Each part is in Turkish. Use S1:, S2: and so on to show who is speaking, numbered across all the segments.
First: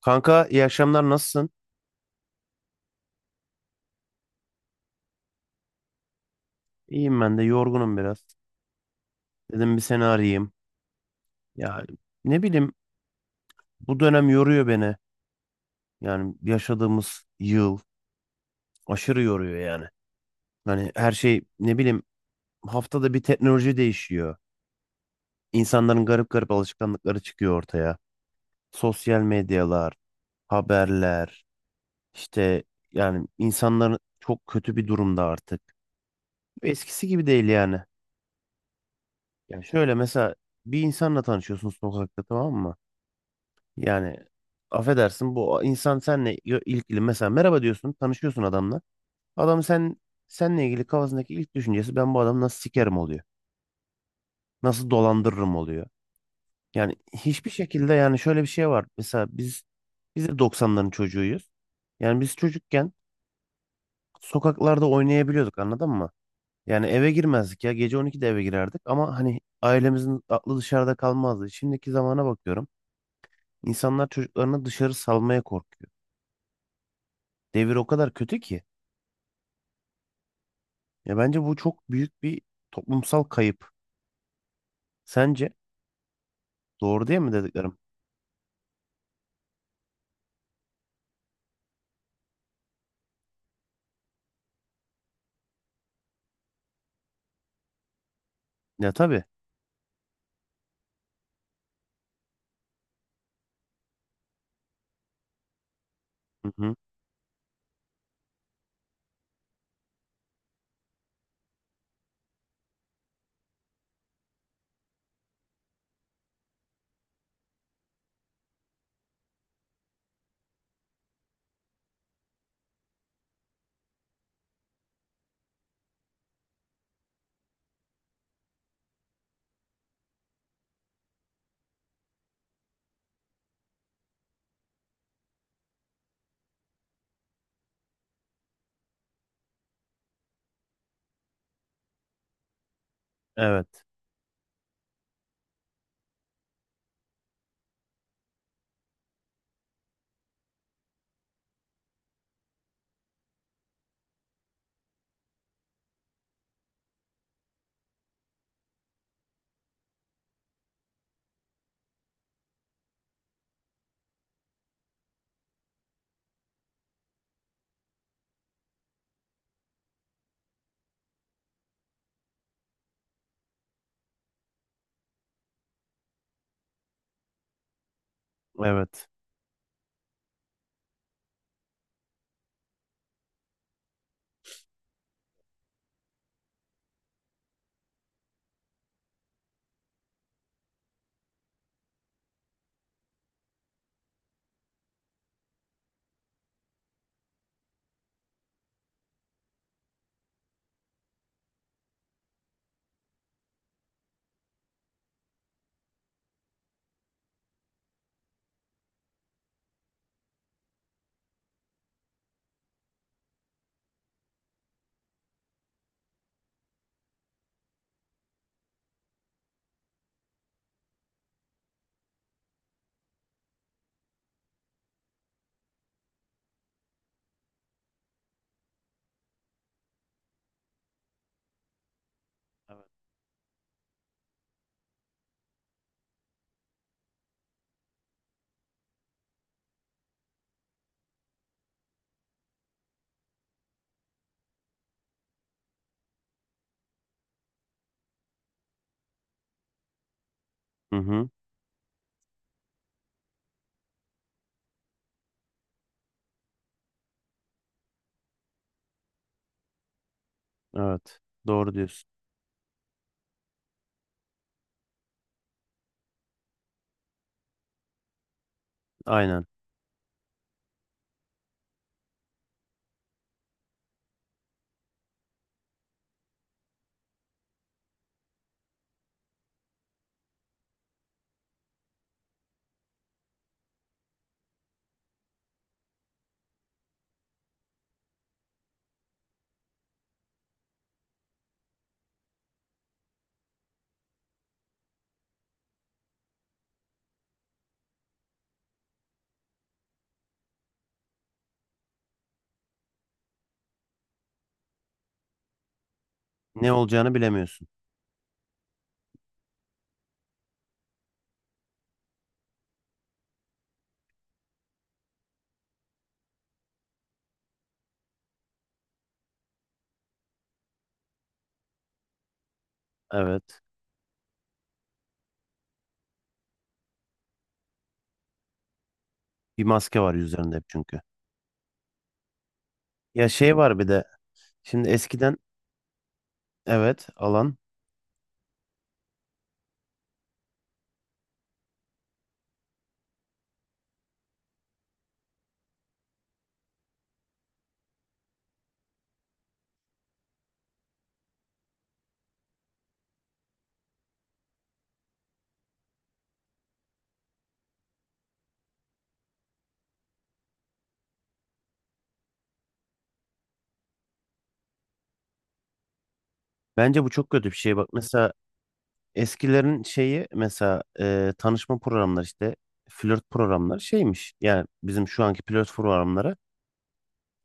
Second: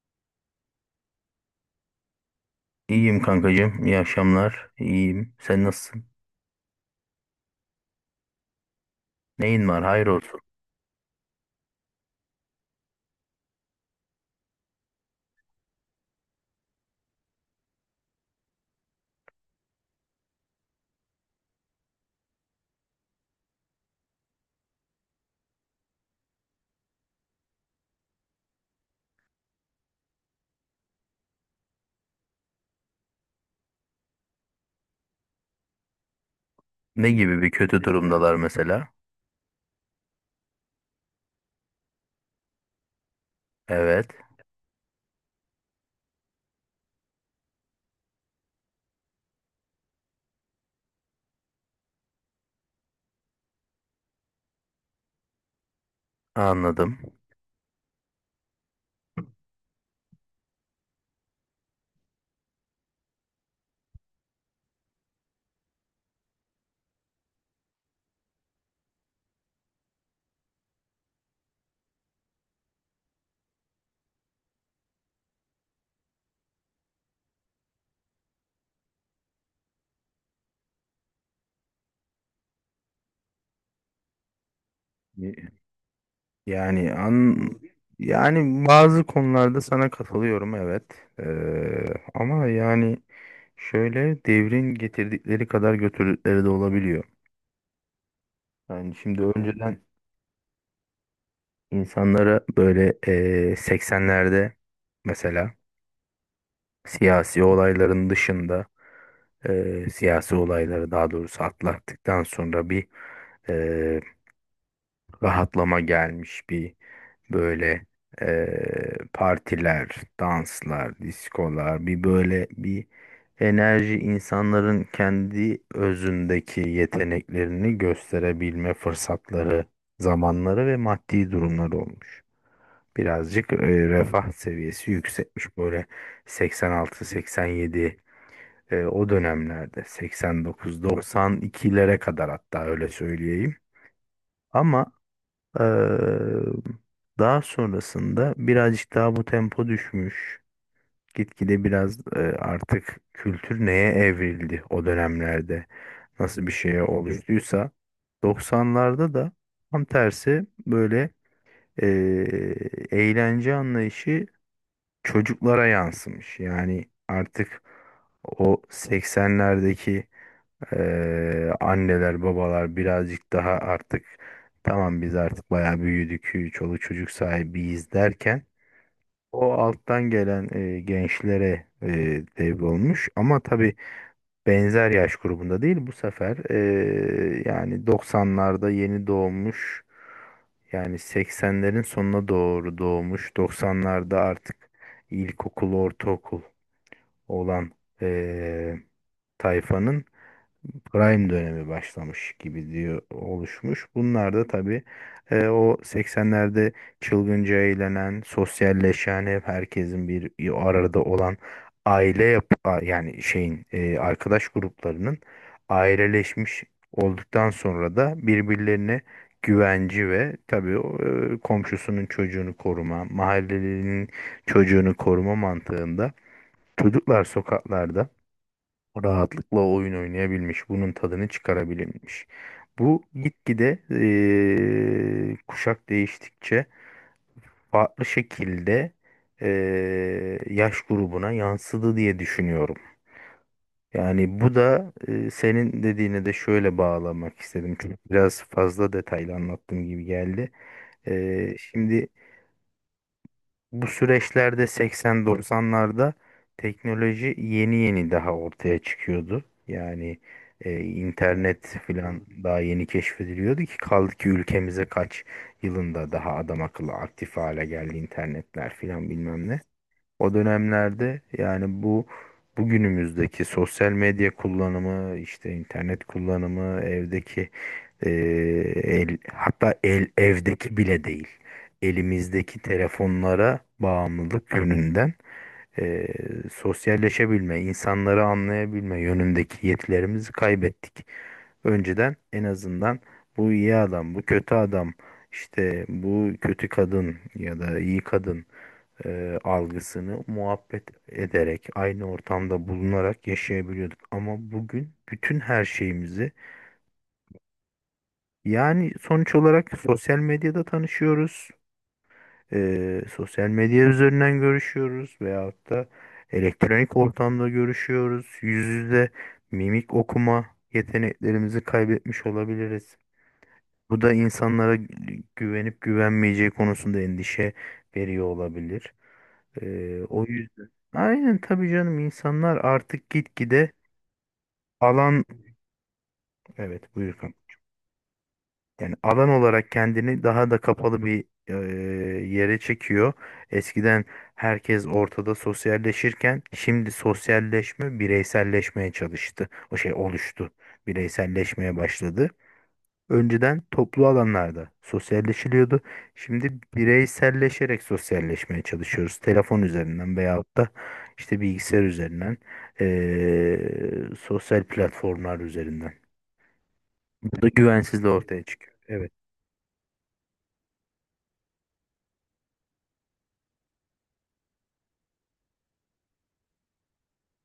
S1: Kanka, iyi akşamlar, nasılsın?
S2: İyiyim kankacığım. İyi akşamlar. İyiyim. Sen nasılsın?
S1: İyiyim, ben de yorgunum biraz.
S2: Neyin
S1: Dedim bir
S2: var?
S1: seni
S2: Hayır olsun.
S1: arayayım. Ya, ne bileyim, bu dönem yoruyor beni. Yani yaşadığımız yıl aşırı yoruyor yani. Hani her şey, ne bileyim, haftada bir teknoloji değişiyor. İnsanların garip garip alışkanlıkları çıkıyor ortaya. Sosyal medyalar, haberler, işte, yani insanların çok kötü bir durumda artık. Eskisi
S2: Ne
S1: gibi
S2: gibi
S1: değil
S2: bir
S1: yani.
S2: kötü durumdalar mesela?
S1: Yani şöyle, mesela bir insanla tanışıyorsun sokakta, tamam mı?
S2: Evet.
S1: Yani affedersin, bu insan senle ilgili, mesela merhaba diyorsun, tanışıyorsun adamla. Adam senle ilgili kafasındaki ilk düşüncesi, ben bu adamı nasıl sikerim, oluyor. Nasıl dolandırırım, oluyor. Yani
S2: Anladım.
S1: hiçbir şekilde, yani şöyle bir şey var. Mesela biz de 90'ların çocuğuyuz. Yani biz çocukken sokaklarda oynayabiliyorduk, anladın mı? Yani eve girmezdik ya, gece 12'de eve girerdik, ama hani ailemizin aklı dışarıda kalmazdı. Şimdiki zamana bakıyorum. İnsanlar çocuklarını dışarı salmaya korkuyor. Devir o kadar kötü ki. Ya bence bu çok büyük bir toplumsal kayıp. Sence
S2: Yani
S1: doğru değil mi dediklerim?
S2: yani bazı konularda sana katılıyorum, evet. Ee, ama yani şöyle, devrin getirdikleri kadar götürdükleri de olabiliyor.
S1: Ya
S2: Yani şimdi
S1: tabii.
S2: önceden insanlara böyle 80'lerde mesela
S1: Hı hı.
S2: siyasi olayların dışında, siyasi olayları daha doğrusu atlattıktan sonra bir e, rahatlama gelmiş, bir böyle e, partiler, danslar, diskolar, bir böyle bir enerji, insanların kendi özündeki yeteneklerini gösterebilme fırsatları, zamanları ve maddi durumları olmuş. Birazcık refah seviyesi yüksekmiş, böyle 86-87, o dönemlerde 89-92'lere kadar, hatta öyle söyleyeyim.
S1: Evet.
S2: Ama e, daha sonrasında birazcık daha bu tempo düşmüş. Gitgide biraz artık kültür neye evrildi o dönemlerde, nasıl bir şeye oluştuysa 90'larda da tam tersi, böyle e, eğlence anlayışı çocuklara yansımış. Yani artık o 80'lerdeki, anneler babalar birazcık daha artık tamam biz artık bayağı büyüdük çoluk çocuk sahibiyiz derken,
S1: Evet.
S2: o alttan gelen gençlere devrolmuş, ama tabii benzer yaş grubunda değil bu sefer, yani 90'larda yeni doğmuş, yani 80'lerin sonuna doğru doğmuş, 90'larda artık ilkokul ortaokul olan e, tayfanın prime dönemi başlamış gibi diyor, oluşmuş. Bunlar da tabii o 80'lerde çılgınca eğlenen, sosyalleşen, hep herkesin bir arada olan yani şeyin, arkadaş gruplarının aileleşmiş olduktan sonra da birbirlerine güvenci ve tabii komşusunun çocuğunu koruma, mahallelinin çocuğunu koruma mantığında çocuklar sokaklarda rahatlıkla oyun oynayabilmiş, bunun tadını çıkarabilmiş. Bu gitgide kuşak değiştikçe farklı şekilde yaş grubuna yansıdı diye düşünüyorum. Yani bu da senin dediğine de şöyle bağlamak istedim. Çünkü biraz fazla detaylı anlattığım gibi geldi.
S1: Hı hı.
S2: Şimdi bu süreçlerde 80-90'larda teknoloji yeni yeni daha ortaya çıkıyordu. Yani
S1: Evet.
S2: internet
S1: Doğru diyorsun.
S2: filan daha yeni keşfediliyordu, ki kaldı ki ülkemize kaç yılında daha adam akıllı aktif hale geldi internetler filan
S1: Aynen.
S2: bilmem ne. O dönemlerde yani bu bugünümüzdeki sosyal medya kullanımı, işte internet kullanımı, evdeki eee, el, hatta el, evdeki bile değil. Elimizdeki telefonlara bağımlılık yönünden eee, sosyalleşebilme, insanları anlayabilme yönündeki yetilerimizi kaybettik. Önceden en azından bu iyi adam, bu kötü adam, işte bu kötü kadın ya da iyi kadın algısını muhabbet ederek, aynı ortamda bulunarak yaşayabiliyorduk. Ama bugün bütün her şeyimizi,
S1: Ne olacağını bilemiyorsun.
S2: yani sonuç olarak, sosyal medyada tanışıyoruz. Sosyal medya üzerinden görüşüyoruz veyahut da elektronik ortamda görüşüyoruz. Yüz yüze mimik okuma yeteneklerimizi kaybetmiş olabiliriz.
S1: Evet.
S2: Bu da insanlara güvenip güvenmeyeceği konusunda endişe veriyor olabilir.
S1: Bir maske var
S2: O
S1: yüzlerinde hep
S2: yüzden.
S1: çünkü.
S2: Aynen tabii canım, insanlar artık
S1: Ya şey
S2: gitgide
S1: var bir de. Şimdi
S2: alan
S1: eskiden
S2: evet,
S1: evet,
S2: buyur kanka.
S1: alan.
S2: Yani alan olarak kendini daha da kapalı bir yere çekiyor. Eskiden herkes ortada sosyalleşirken şimdi sosyalleşme bireyselleşmeye çalıştı. O şey oluştu. Bireyselleşmeye başladı. Önceden toplu alanlarda sosyalleşiliyordu. Şimdi bireyselleşerek sosyalleşmeye çalışıyoruz. Telefon üzerinden veyahut da işte bilgisayar üzerinden, sosyal platformlar üzerinden.
S1: Bence bu çok
S2: Bu da
S1: kötü bir şey. Bak
S2: güvensizliği
S1: mesela,
S2: ortaya çıkıyor. Evet.
S1: eskilerin şeyi, mesela tanışma programları, işte flört programları şeymiş. Yani bizim şu anki flört programları,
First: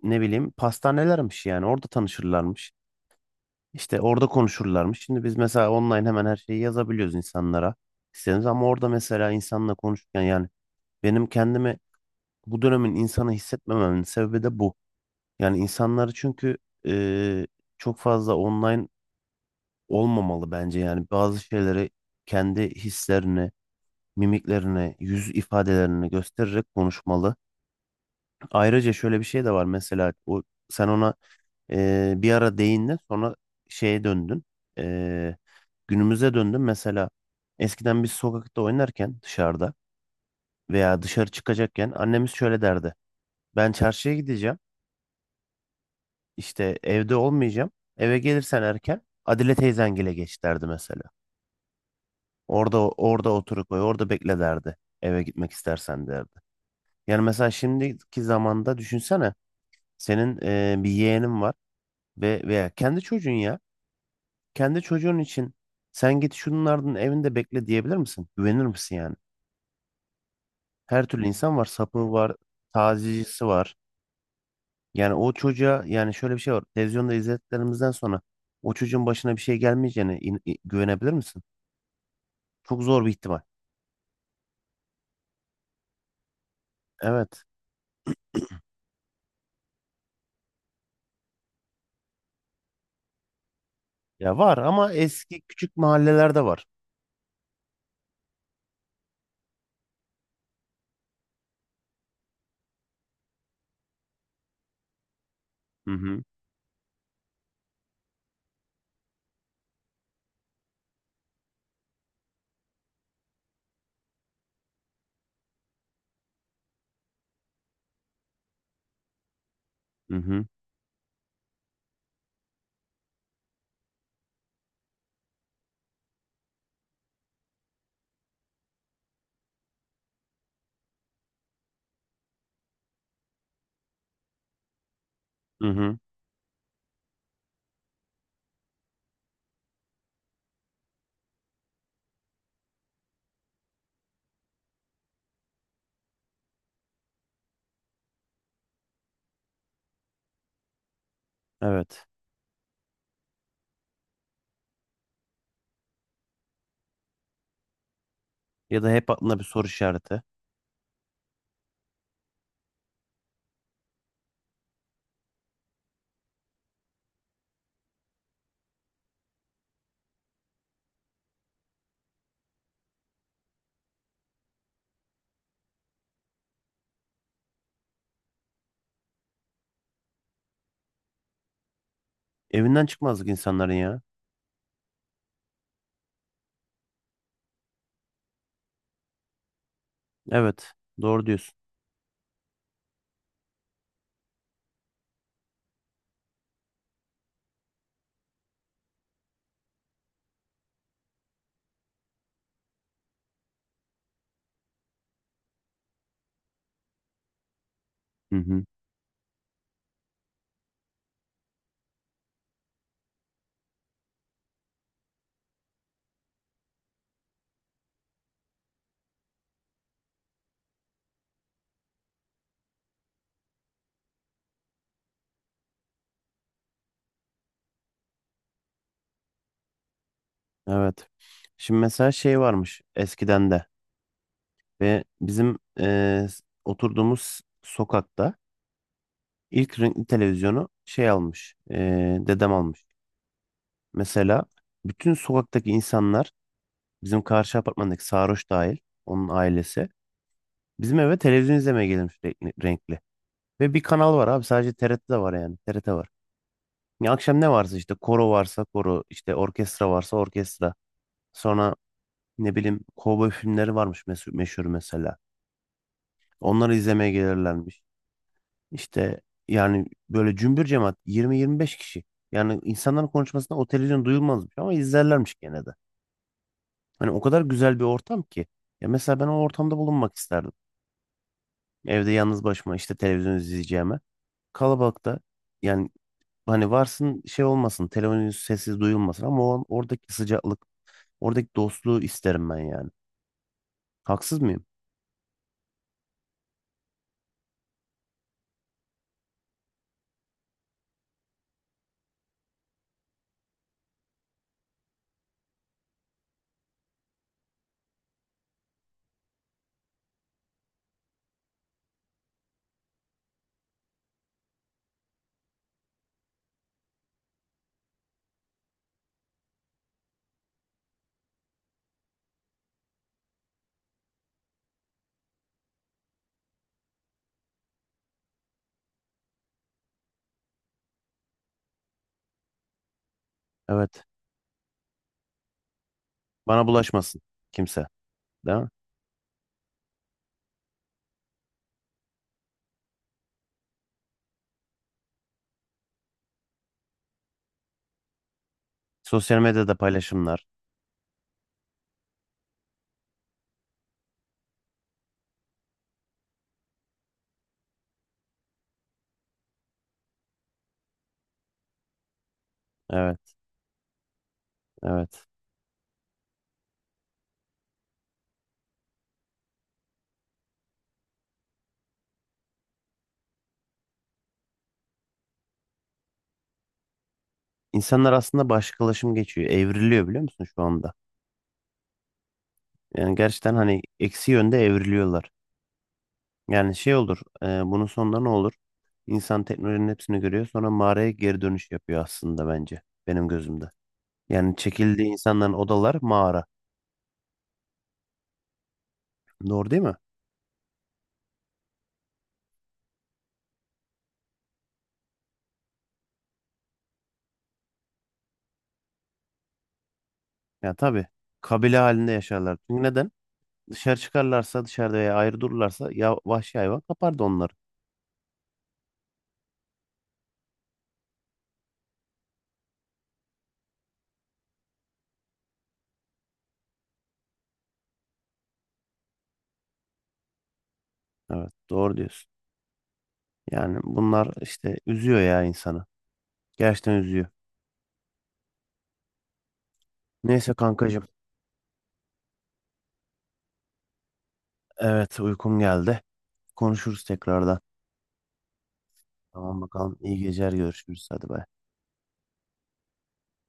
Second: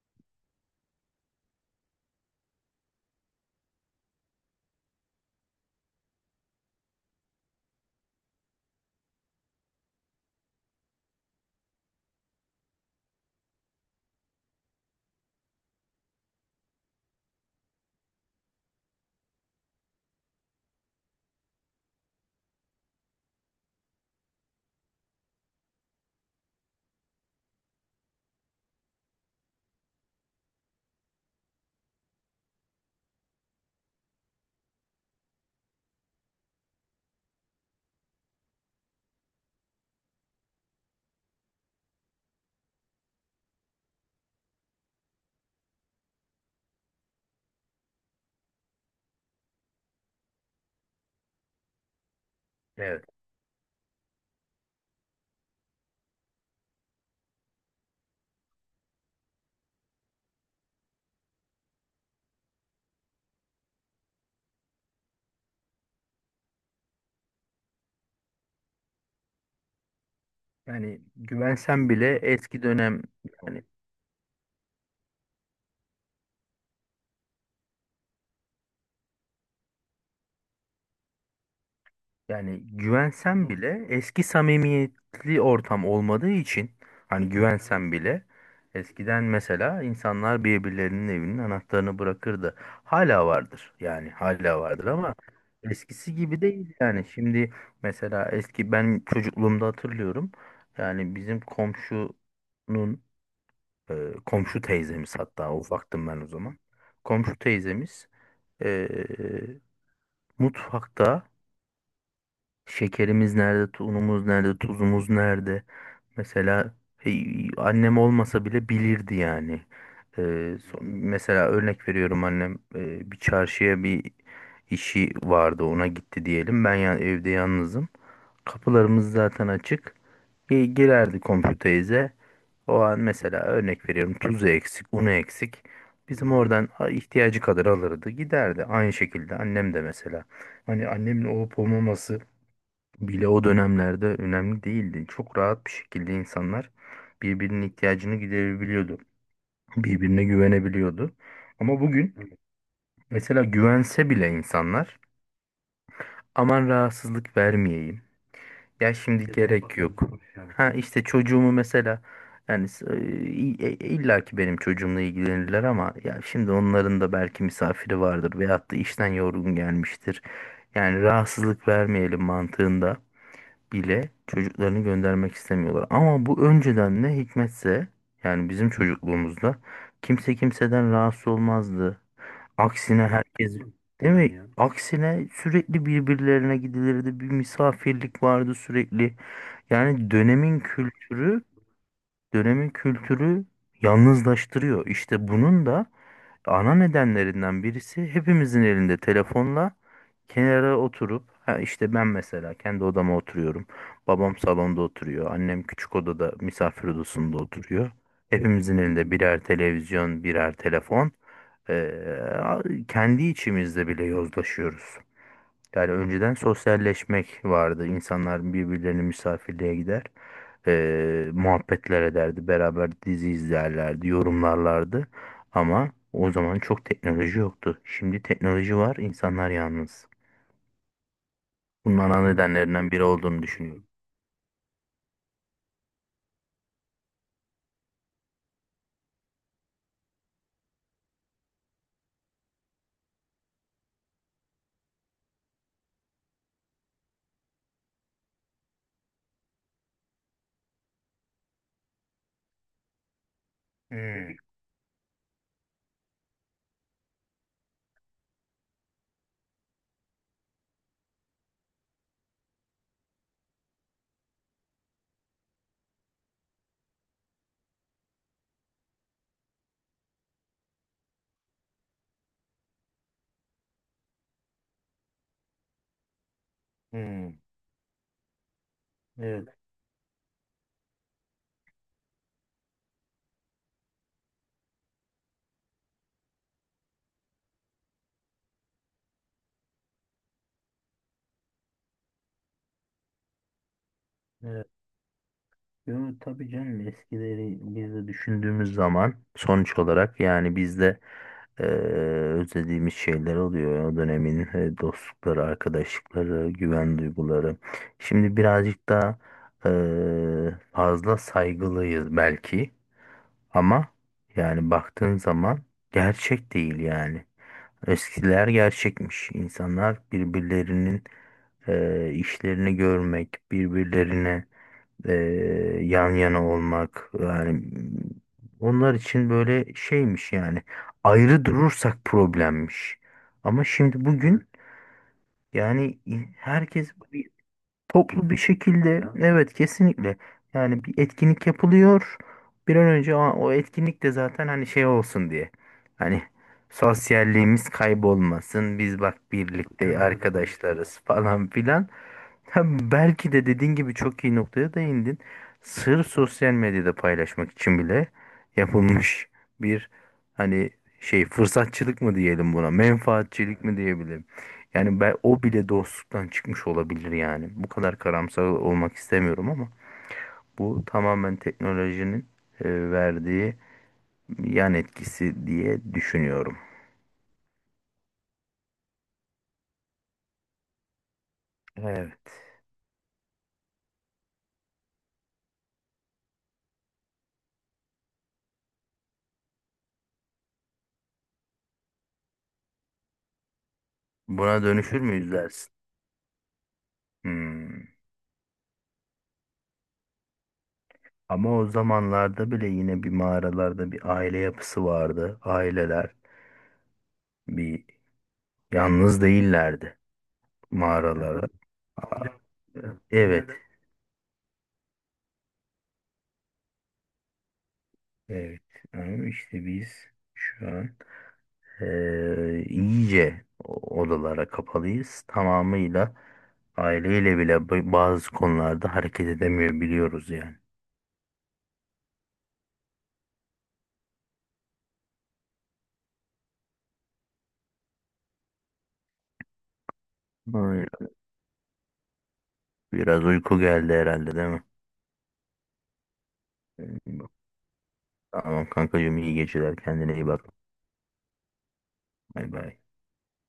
S1: ne bileyim, pastanelermiş, yani orada tanışırlarmış. İşte orada konuşurlarmış. Şimdi biz mesela online hemen her şeyi yazabiliyoruz insanlara. İstediğimiz, ama orada mesela insanla konuşurken, yani benim kendimi bu dönemin insanı hissetmememin sebebi de bu. Yani insanları çünkü e, çok fazla online olmamalı bence. Yani bazı şeyleri, kendi hislerini, mimiklerini, yüz ifadelerini göstererek konuşmalı. Ayrıca şöyle bir şey de var, mesela o sen ona, bir ara değindin, sonra şeye döndün. Ee, Günümüze döndün. Mesela eskiden biz sokakta oynarken dışarıda veya dışarı çıkacakken annemiz şöyle derdi. Ben çarşıya gideceğim, işte evde olmayacağım. Eve gelirsen erken, Adile teyzengile geç, derdi mesela. Orada
S2: Evet.
S1: orada otur, koy orada, bekle derdi. Eve gitmek istersen derdi. Yani mesela şimdiki zamanda düşünsene, senin bir yeğenin var ve veya kendi çocuğun ya. Kendi çocuğun için sen git şunun ardının evinde bekle diyebilir misin? Güvenir misin yani?
S2: Yani
S1: Her türlü insan var.
S2: güvensen
S1: Sapığı
S2: bile,
S1: var.
S2: eski dönem,
S1: Tazicisi
S2: yani
S1: var. Yani o çocuğa, yani şöyle bir şey var. Televizyonda izlediklerimizden sonra o çocuğun başına bir şey gelmeyeceğine güvenebilir misin?
S2: Yani
S1: Çok zor bir ihtimal.
S2: güvensem bile eski samimiyetli ortam olmadığı için, hani
S1: Evet.
S2: güvensem bile, eskiden mesela insanlar birbirlerinin evinin anahtarını bırakırdı. Hala vardır, yani
S1: Ya var,
S2: hala vardır
S1: ama
S2: ama
S1: eski küçük
S2: eskisi
S1: mahallelerde
S2: gibi
S1: var.
S2: değil yani. Şimdi mesela eski, ben çocukluğumda hatırlıyorum yani, bizim komşunun, komşu teyzemiz, hatta
S1: Hı
S2: ufaktım ben
S1: hı.
S2: o zaman. Komşu teyzemiz e, mutfakta şekerimiz nerede, unumuz nerede, tuzumuz nerede? Mesela e, annem olmasa bile bilirdi yani.
S1: Hı hı.
S2: Mesela örnek veriyorum, annem, bir çarşıya bir işi vardı, ona gitti diyelim. Ben ya, evde yalnızım. Kapılarımız zaten açık. Girerdi komşu teyze. O an mesela örnek veriyorum, tuzu eksik, unu eksik.
S1: Hı hı.
S2: Bizim oradan ihtiyacı kadar alırdı, giderdi. Aynı şekilde annem de mesela. Hani annemin olup olmaması bile o dönemlerde önemli değildi. Çok rahat bir şekilde insanlar birbirinin ihtiyacını giderebiliyordu. Birbirine güvenebiliyordu. Ama
S1: Evet.
S2: bugün mesela güvense bile insanlar, aman rahatsızlık vermeyeyim.
S1: Ya da
S2: Ya
S1: hep
S2: şimdi
S1: aklında bir soru
S2: gerek yok.
S1: işareti.
S2: Ha işte çocuğumu mesela, yani illa ki benim çocuğumla ilgilenirler, ama ya şimdi onların da belki misafiri vardır veyahut da işten yorgun gelmiştir. Yani rahatsızlık vermeyelim mantığında bile çocuklarını göndermek istemiyorlar. Ama bu önceden ne hikmetse, yani bizim çocukluğumuzda kimse kimseden rahatsız olmazdı.
S1: Evinden
S2: Aksine,
S1: çıkmazlık
S2: herkes,
S1: insanların ya.
S2: değil mi? Ya? Aksine sürekli birbirlerine gidilirdi. Bir misafirlik vardı sürekli. Yani dönemin
S1: Evet. Doğru
S2: kültürü
S1: diyorsun.
S2: dönemin kültürü yalnızlaştırıyor. İşte bunun da ana nedenlerinden birisi, hepimizin elinde telefonla kenara oturup, ha işte ben mesela kendi odama oturuyorum. Babam salonda oturuyor. Annem küçük odada, misafir odasında oturuyor.
S1: Hı hı.
S2: Hepimizin elinde birer televizyon, birer telefon. Ee, Kendi içimizde bile yozlaşıyoruz. Yani önceden sosyalleşmek vardı. İnsanlar birbirlerine misafirliğe gider, muhabbetler ederdi. Beraber dizi izlerlerdi. Yorumlarlardı. Ama o zaman çok teknoloji yoktu. Şimdi teknoloji var, insanlar yalnız.
S1: Evet. Şimdi
S2: Bunun
S1: mesela
S2: ana
S1: şey varmış
S2: nedenlerinden biri olduğunu
S1: eskiden de,
S2: düşünüyorum.
S1: ve bizim oturduğumuz sokakta ilk renkli televizyonu şey almış, dedem almış. Mesela bütün sokaktaki insanlar, bizim karşı apartmandaki Sarhoş dahil, onun ailesi, bizim eve televizyon izlemeye gelmiş renkli. Renkli. Ve bir kanal var
S2: Hmm,
S1: abi, sadece TRT'de var, yani TRT var. Ya akşam ne varsa, işte koro varsa koro, işte orkestra varsa orkestra. Sonra ne bileyim, kovboy filmleri varmış meşhur, meşhur mesela. Onları izlemeye gelirlermiş. İşte, yani böyle cümbür cemaat 20-25 kişi. Yani insanların konuşmasında o televizyon duyulmazmış, ama izlerlermiş gene de. Hani o
S2: hmm.
S1: kadar güzel bir ortam ki. Ya mesela ben o
S2: Evet,
S1: ortamda bulunmak isterdim. Evde yalnız başıma işte televizyon izleyeceğime. Kalabalıkta, yani hani varsın şey olmasın, televizyon sessiz duyulmasın, ama o oradaki sıcaklık, oradaki dostluğu isterim ben yani. Haksız mıyım?
S2: evet. Yo, tabii canım, eskileri biz de düşündüğümüz zaman sonuç olarak yani, biz de eee, özlediğimiz şeyler oluyor. O dönemin dostlukları, arkadaşlıkları, güven duyguları. Şimdi birazcık daha fazla saygılıyız belki, ama yani baktığın zaman gerçek değil yani. Eskiler gerçekmiş. İnsanlar birbirlerinin işlerini görmek, birbirlerine e, yan yana olmak, yani onlar için böyle şeymiş yani, ayrı durursak problemmiş. Ama
S1: Evet.
S2: şimdi bugün, yani
S1: Bana
S2: herkes
S1: bulaşmasın kimse.
S2: toplu bir
S1: Değil mi?
S2: şekilde, evet, kesinlikle, yani bir etkinlik yapılıyor, bir an önce o etkinlik de zaten, hani şey olsun diye, hani sosyalliğimiz kaybolmasın, biz bak
S1: Sosyal medyada
S2: birlikte
S1: paylaşımlar.
S2: arkadaşlarız, falan filan. Ha, belki de dediğin gibi, çok iyi noktaya değindin, sırf sosyal medyada paylaşmak için bile yapılmış bir, hani şey, fırsatçılık mı diyelim buna,
S1: Evet,
S2: menfaatçilik mi diyebilirim, yani ben
S1: evet.
S2: o bile dostluktan çıkmış olabilir yani. Bu kadar karamsar olmak istemiyorum, ama bu tamamen teknolojinin verdiği yan etkisi diye düşünüyorum.
S1: İnsanlar aslında başkalaşım geçiyor. Evriliyor, biliyor musun şu anda?
S2: Evet.
S1: Yani gerçekten hani eksi yönde evriliyorlar. Yani şey olur, bunun sonunda ne olur? İnsan teknolojinin hepsini görüyor, sonra mağaraya geri dönüş yapıyor aslında bence, benim gözümde. Yani
S2: Buna dönüşür
S1: çekildiği
S2: müyüz
S1: insanların
S2: dersin?
S1: odalar mağara.
S2: Hmm.
S1: Doğru değil mi?
S2: Ama o zamanlarda bile yine bir mağaralarda bir aile yapısı vardı. Aileler bir yalnız değillerdi
S1: Ya tabii.
S2: mağaralara.
S1: Kabile halinde yaşarlar. Çünkü neden?
S2: Evet.
S1: Dışarı çıkarlarsa, dışarıda veya ayrı dururlarsa ya vahşi hayvan kapardı onları.
S2: Evet. Ama işte biz şu an iyice odalara kapalıyız. Tamamıyla aileyle bile bazı konularda hareket edemiyor biliyoruz yani.
S1: Evet, doğru diyorsun. Yani bunlar işte üzüyor ya insanı. Gerçekten üzüyor. Neyse kankacığım.
S2: Ay, biraz uyku geldi herhalde, değil mi?
S1: Evet uykum geldi. Konuşuruz
S2: Ee,
S1: tekrardan.
S2: Tamam kankacığım, iyi
S1: Tamam
S2: geceler,
S1: bakalım.
S2: kendine
S1: İyi
S2: iyi bak.
S1: geceler, görüşürüz. Hadi bay.
S2: Bay bay.